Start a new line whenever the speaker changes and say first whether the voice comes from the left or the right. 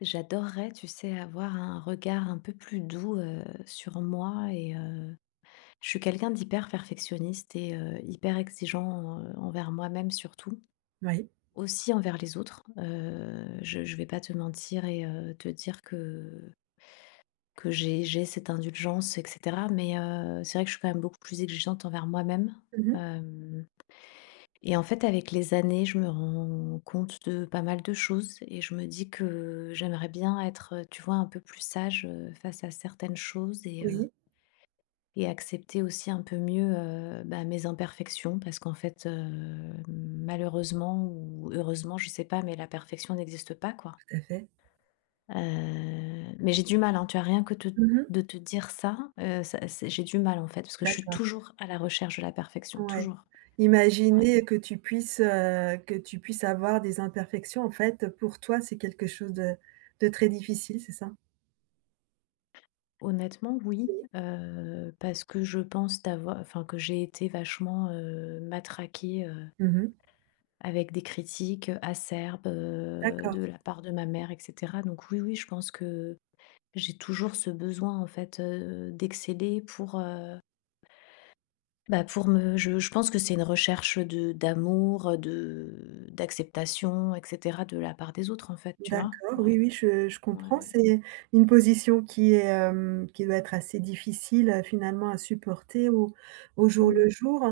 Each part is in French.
left: J'adorerais, tu sais, avoir un regard un peu plus doux, sur moi et je suis quelqu'un d'hyper perfectionniste et hyper exigeant, envers moi-même surtout,
right: Oui.
left: aussi envers les autres. Je vais pas te mentir et te dire que j'ai cette indulgence et cetera, mais c'est vrai que je suis quand même beaucoup plus exigeante envers moi-même.
right: Mmh mh.
left: Hem Et en fait, avec les années, je me rends compte de pas mal de choses et je me dis que j'aimerais bien être, tu vois, un peu plus sage, face à certaines choses
right: Oui,
left: et accepter aussi un peu mieux, bah, mes imperfections. Parce qu'en fait, malheureusement ou heureusement, je sais pas, mais la perfection n'existe pas, quoi.
right: tout à fait.
left: Heu, mais j'ai du mal, hein, tu as rien que te
right: Mmh mh.
left: de te dire ça, ça c'est j'ai du mal, en fait, parce que je suis
right: D'accord,
left: toujours à la recherche de la perfection,
right: ouais.
left: toujours. Ouais.
right: Imaginer que tu puisses avoir des imperfections, en fait, pour toi, c'est quelque chose de très difficile, c'est ça?
left: Honnêtement, oui,
right: Oui.
left: parce que je pense d'avo enfin, que j'ai été vachement, matraquée,
right: Mmh mh.
left: avec des critiques, acerbes,
right: D'accord.
left: de la part de ma mère et cetera. Donc oui, oui, je pense que j'ai toujours ce besoin, en fait, d'exceller pour, bah, pour me je pense que c'est une recherche de d'amour, de d'acceptation et cetera de la part des autres, en fait, tu vois?
right: D'accord, oui,
left: Ouais,
right: oui, je
left: ouais,
right: comprends.
left: ouais.
right: C'est une position qui est, qui doit être assez difficile, finalement à supporter au au jour le
left: Mmh.
right: jour.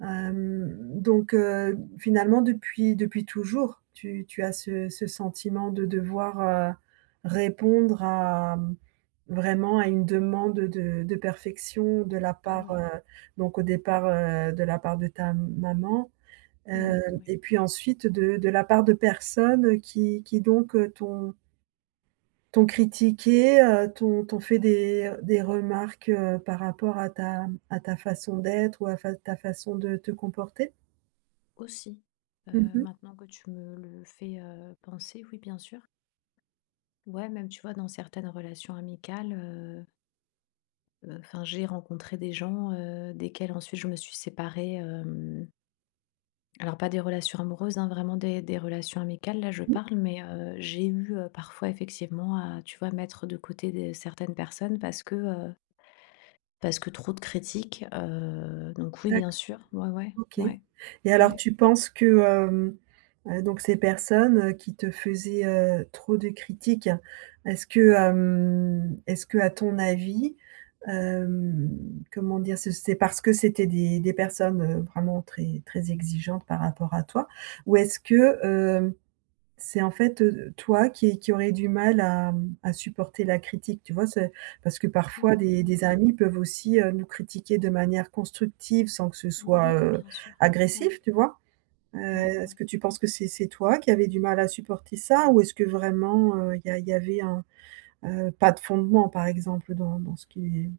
right: Hem, donc Finalement, depuis toujours, tu as ce sentiment de devoir, répondre à, vraiment à une demande de perfection de la part,
left: Oui,
right: donc au départ, de la part de ta maman.
left: oui, oui.
right: Et puis ensuite de la part de personnes qui t'ont critiqué, t'ont fait des remarques, par rapport à ta façon d'être ou à fa ta façon de te comporter?
left: Aussi,
right: Mmh.
left: maintenant que tu me le fais, penser, oui, bien sûr. Ouais, même, tu vois, dans certaines relations amicales, enfin, j'ai rencontré des gens, desquels ensuite je me suis séparée, alors pas des relations amoureuses, hein, vraiment des relations amicales, là, je
right: Mmh.
left: parle, mais j'ai eu, parfois effectivement à, tu vois, mettre de côté des certaines personnes parce que trop de critiques, donc oui,
right: D'accord.
left: bien sûr. Ouais, ouais,
right: OK.
left: ouais,
right: Et alors
left: ouais.
right: tu penses que, donc ces personnes, qui te faisaient, trop de critiques, est-ce que, est-ce que à ton avis, hem, comment dire? Ce C'est parce que c'était des personnes, vraiment très très exigeantes par rapport à toi? Ou est-ce que, euh, c'est en fait, toi qui aurais du mal à, à supporter la critique, tu vois? C'est parce que
left: Mmh
right: parfois
left: mh, mmh
right: des
left: mh,
right: amis peuvent aussi, nous critiquer de manière constructive sans que ce
left: mmh. Oui,
right: soit,
left: oui, bien sûr. Ouais,
right: agressif, tu vois? Heu,
left: ouais,
right: Est-ce
left: ouais.
right: que tu penses que c'est toi qui avais du mal à supporter ça? Ou est-ce que vraiment, il y avait un, pas de fondement par exemple dans ce qu'il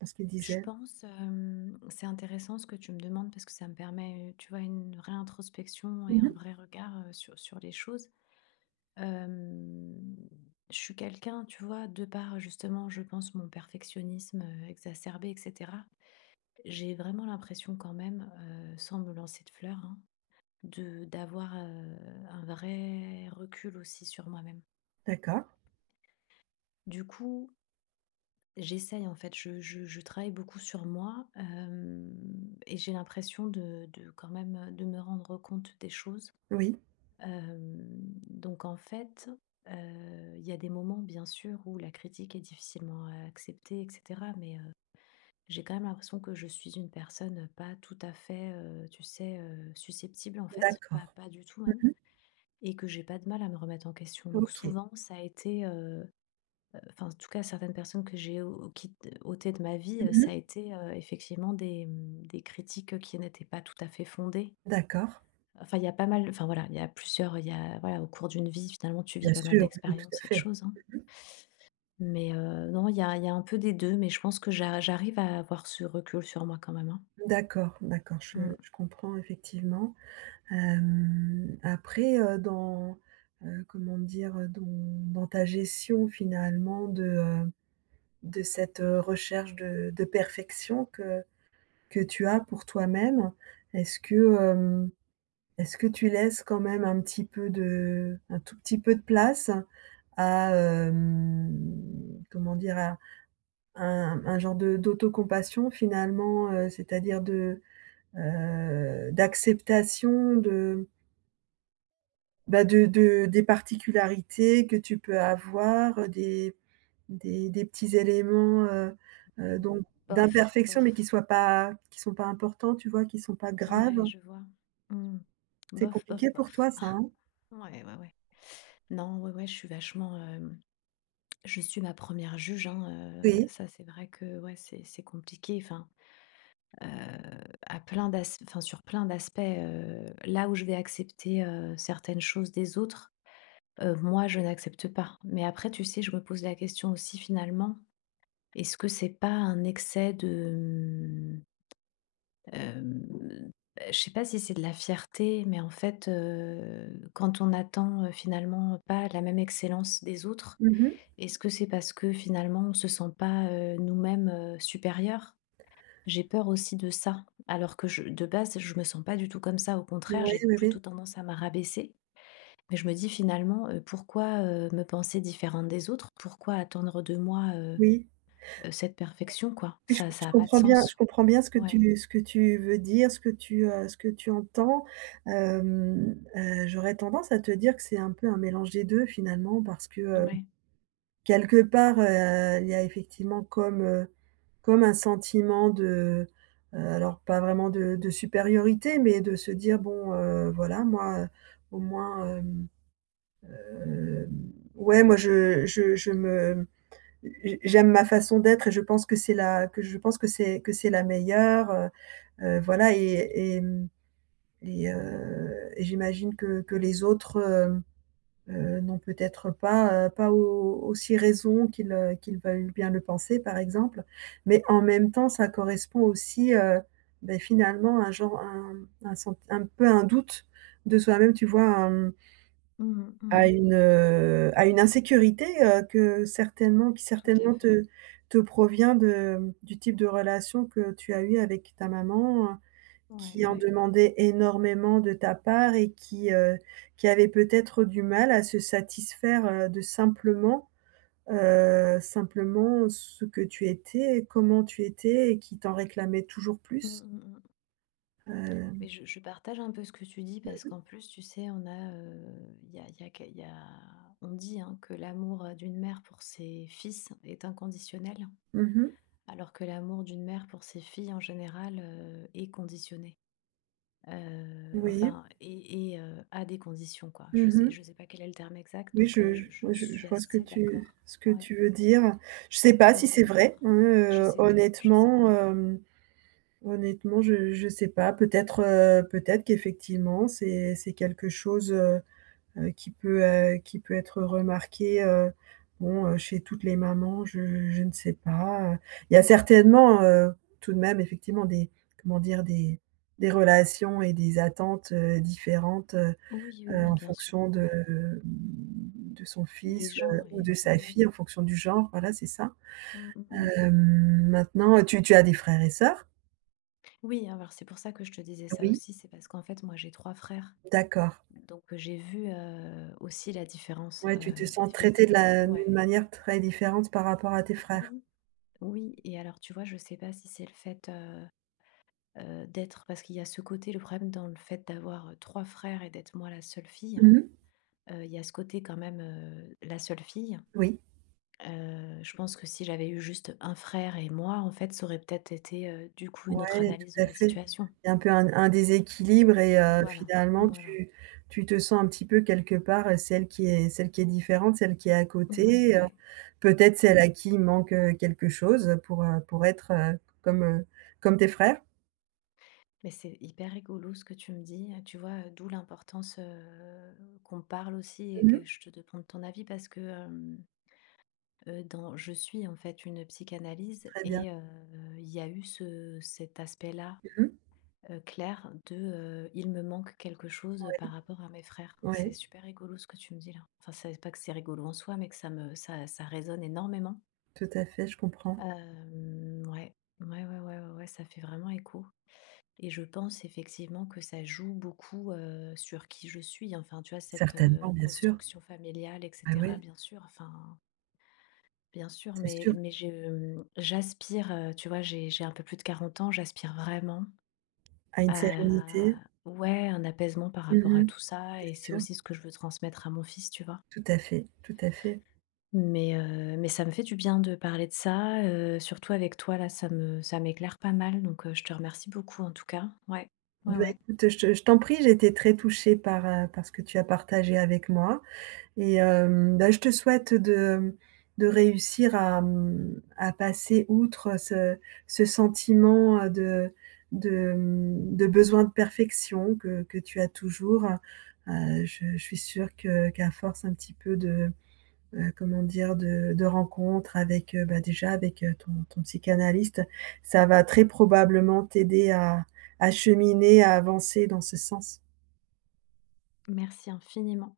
right: dans ce qu'ils
left: Je
right: disaient?
left: pense, c'est intéressant ce que tu me demandes parce que ça me permet, tu vois, une réintrospection et
right: Mmh.
left: un vrai regard, sur les choses. Hem, je suis quelqu'un, tu vois, de par justement, je pense, mon perfectionnisme, exacerbé et cetera, j'ai vraiment l'impression quand même, sans me lancer de fleurs, hein, de d'avoir, un vrai recul aussi sur moi-même.
right: D'accord.
left: Du coup J'essaye en fait, je travaille beaucoup sur moi, hem et j'ai l'impression de quand même, de me rendre compte des choses.
right: Oui.
left: Hem, donc en fait, il y a des moments bien sûr où la critique est difficilement, acceptée et cetera mais, j'ai quand même l'impression que je suis une personne, pas tout à fait, tu sais, susceptible en fait,
right: D'accord.
left: pas du tout même
right: Mmh.
left: et que j'ai pas de mal à me remettre en question. Donc
right: OK.
left: souvent ça a été, enfin, en tout cas, certaines personnes que ôtées de ma vie,
right: Mmh.
left: ça a été, effectivement des, des critiques, qui n'étaient pas tout à fait fondées.
right: D'accord.
left: Enfin, il y a pas mal enfin, voilà, il y a voilà, au cours d'une vie, finalement, tu vis
right: Bien
left: pas mal
right: sûr, oui, tout à
left: d'expériences et de
right: fait.
left: choses, hein. Mais, non, il y a un peu des 2, mais je pense que j'arrive à avoir ce recul sur moi quand même, hein.
right: D'accord, d'accord, je
left: Mmh.
right: je comprends effectivement. Après, comment dire? Dans ta gestion finalement de cette, recherche de perfection que tu as pour toi-même, est-ce que, est-ce que tu laisses quand même un tout petit peu de place à, comment dire? À un genre de d'autocompassion finalement, c'est-à-dire de d'acceptation de, bah, de des particularités que tu peux avoir, des petits éléments, donc
left: Bof,
right: d'imperfection,
left: bof.
right: mais qui sont pas importants, tu vois? Qui sont pas
left: Ouais,
right: graves.
left: je vois. Mmh.
right: C'est
left: Bof, bof,
right: compliqué pour
left: bof.
right: toi ça, hein?
left: Ouais, ouais, ouais. Non, ouais, ouais, je suis vachement. Je suis ma première juge, hein,
right: Oui.
left: ça c'est vrai que ouais, c'est compliqué, enfin, heu, à plein d'as enfin sur plein d'aspects, là où je vais accepter, certaines choses des autres, moi je n'accepte pas. Mais après tu sais, je me pose la question aussi finalement, est-ce que c'est pas un excès de, mmh, je sais pas si c'est de la fierté, mais en fait, quand on attend, finalement pas la même excellence des autres,
right: Mmh.
left: est-ce que c'est parce que finalement, on se sent pas, nous-mêmes, supérieurs? J'ai peur aussi de ça, alors que je de base, je me sens pas du tout comme ça. Au
right: Oui,
left: contraire, j'ai
right: oui,
left: plutôt
right: oui.
left: tendance à me… Mais je me dis finalement, pourquoi, me penser différente des autres? Pourquoi attendre de moi,
right: Oui.
left: cette perfection, quoi?
right: Oui, je je
left: Ça a pas de
right: comprends bien, je
left: sens.
right: comprends bien ce que
left: Ouais,
right: tu veux dire, ce que tu entends. J'aurais tendance à te dire que c'est un peu un mélange des 2 finalement parce que,
left: ouais.
right: quelque part, il y a effectivement comme, comme un sentiment de, alors pas vraiment de supériorité, mais de se dire: «Bon, voilà, moi, au moins, hem, ouais, moi je me j j'aime ma façon d'être et je pense que c'est la que je pense que c'est la meilleure», voilà, et mmh et j'imagine que les autres, hem n'ont peut-être pas, au aussi raison qu'ils, qu'ils veulent bien le penser par exemple, mais en même temps ça correspond aussi, beh, finalement à un genre un sent un peu un doute de soi-même, tu vois? Un
left: Mmh mh,
right: À
left: mmh.
right: une, à une insécurité, que certainement qui
left: Tout à
right: certainement
left: fait.
right: te provient de, du type de relation que tu as eu avec ta maman,
left: Ouais,
right: qui en
left: ouais.
right: demandaient énormément de ta part et qui avaient peut-être du mal à se satisfaire, de simplement, simplement ce que tu étais, comment tu étais et qui t'en réclamaient toujours
left: Mmh
right: plus?
left: mh, mmh.
right: Heu,
left: Mais je partage un peu ce que tu dis parce qu'en plus, tu sais, il y a que- il y a- on dit hein, que l'amour d'une mère pour ses fils est inconditionnel,
right: mmh mh.
left: alors que l'amour d'une mère pour ses filles en général est conditionné.
right: Oui.
left: Enfin, à des conditions, quoi.
right: Mmh mh.
left: Je sais pas quel est le terme exact,
right: Oui,
left: donc
right: je
left: je
right: oui, je
left: suis
right: vois ce que
left: assez
right: tu
left: d'accord.
right: ce que
left: Ouais,
right: tu veux dire. Je sais
left: je
right: pas
left: suis
right: si
left: assez
right: c'est vrai, hein,
left: d'accord. Je sais pas, je sais pas.
right: honnêtement, hem, honnêtement, je sais pas. Peut-être, peut-être qu'effectivement c'est quelque chose, qui peut être remarqué, bon, chez toutes les mamans, je ne sais pas. Il y a certainement, tout de même effectivement des comment dire? Des relations et des attentes, différentes,
left: Oui, oui, oui,
right: en
left: bien sûr.
right: fonction
left: Ouais.
right: de son
left: Des
right: fils,
left: gens et
right: ou
left: oui,
right: de sa
left: oui.
right: fille, en fonction du genre, voilà, c'est ça?
left: Mm, mm, mm.
right: Maintenant, tu as des frères et sœurs?
left: Oui, hein, alors c'est pour ça que je te disais ça
right: Oui,
left: aussi, c'est parce qu'en fait, moi, j'ai 3 frères,
right: d'accord.
left: donc j'ai vu, aussi la différence,
right: Ouais, tu te sens traitée de
left: effectivement.
right: la
left: Ouais,
right: d'une manière très différente par rapport à tes frères?
left: oui, oui et alors tu vois, je sais pas si c'est le fait, d'être parce qu'il y a ce côté, le problème dans le fait d'avoir, 3 frères et d'être moi la seule fille,
right: Mmh.
left: il y a ce côté quand même, la seule fille.
right: Oui.
left: Je pense que si j'avais eu juste un frère et moi, en fait, ça aurait peut-être été, du coup, une autre
right: Ouais,
left: analyse
right: tout
left: de
right: à
left: la
right: fait.
left: situation.
right: Il y a un peu un déséquilibre et
left: Voilà,
right: finalement
left: voilà.
right: tu te sens un petit peu quelque part, celle qui est différente, celle qui est à
left: Ouais,
right: côté,
left: ouais,
right: peut-être celle
left: ouais.
right: à qui il manque, quelque chose pour être, comme tes frères.
left: Mais c'est hyper rigolo ce que tu me dis, tu vois? D'où l'importance, qu'on parle aussi et
right: Mmh.
left: que je te demande ton avis parce que, dans je suis en fait une psychanalyse
right: Très bien.
left: et il y a eu ce cet aspect-là,
right: Mmh.
left: clair de, il me manque quelque chose,
right: Oui,
left: par rapport à mes frères. Donc c'est
right: oui,
left: super rigolo ce que tu me dis là. Enfin, c'est pas que c'est rigolo en soi, mais que ça me ça ça résonne énormément.
right: tout à fait, je comprends.
left: Ouais. Ouais, ouais, ouais, ouais, ouais, ça fait vraiment écho. Et je pense effectivement que ça joue beaucoup, sur qui je suis. Enfin, tu vois, cette,
right: Certainement, bien sûr.
left: construction familiale et
right: Ah
left: cetera,
right: oui,
left: bien sûr, enfin, bien sûr,
right: c'est
left: mais
right: sûr.
left: j'aspire, tu vois, j'ai un peu plus de 40 ans, j'aspire vraiment
right: À une
left: à…
right: sérénité.
left: Ouais, un apaisement par rapport à
right: Mmh.
left: tout ça
right: Bien
left: et c'est
right: sûr.
left: aussi ce que je veux transmettre à mon fils, tu vois?
right: Tout à fait, tout à fait.
left: Mais ça me fait du bien de parler de ça, surtout avec toi, là, ça m'éclaire pas mal donc je te remercie beaucoup, en tout cas. Ouais, ouais,
right: Bah,
left: ouais.
right: écoute, je t'en prie, j'ai été très touchée par, par ce que tu as partagé avec moi et bah, je te souhaite de réussir à, à passer outre ce sentiment, de, de besoin de perfection que tu as toujours. Je suis sûre que qu'à force un petit peu de comment dire? De rencontres avec, bah, déjà avec, ton ton psychanalyste, ça va très probablement t'aider à cheminer, à avancer dans ce sens.
left: Merci infiniment.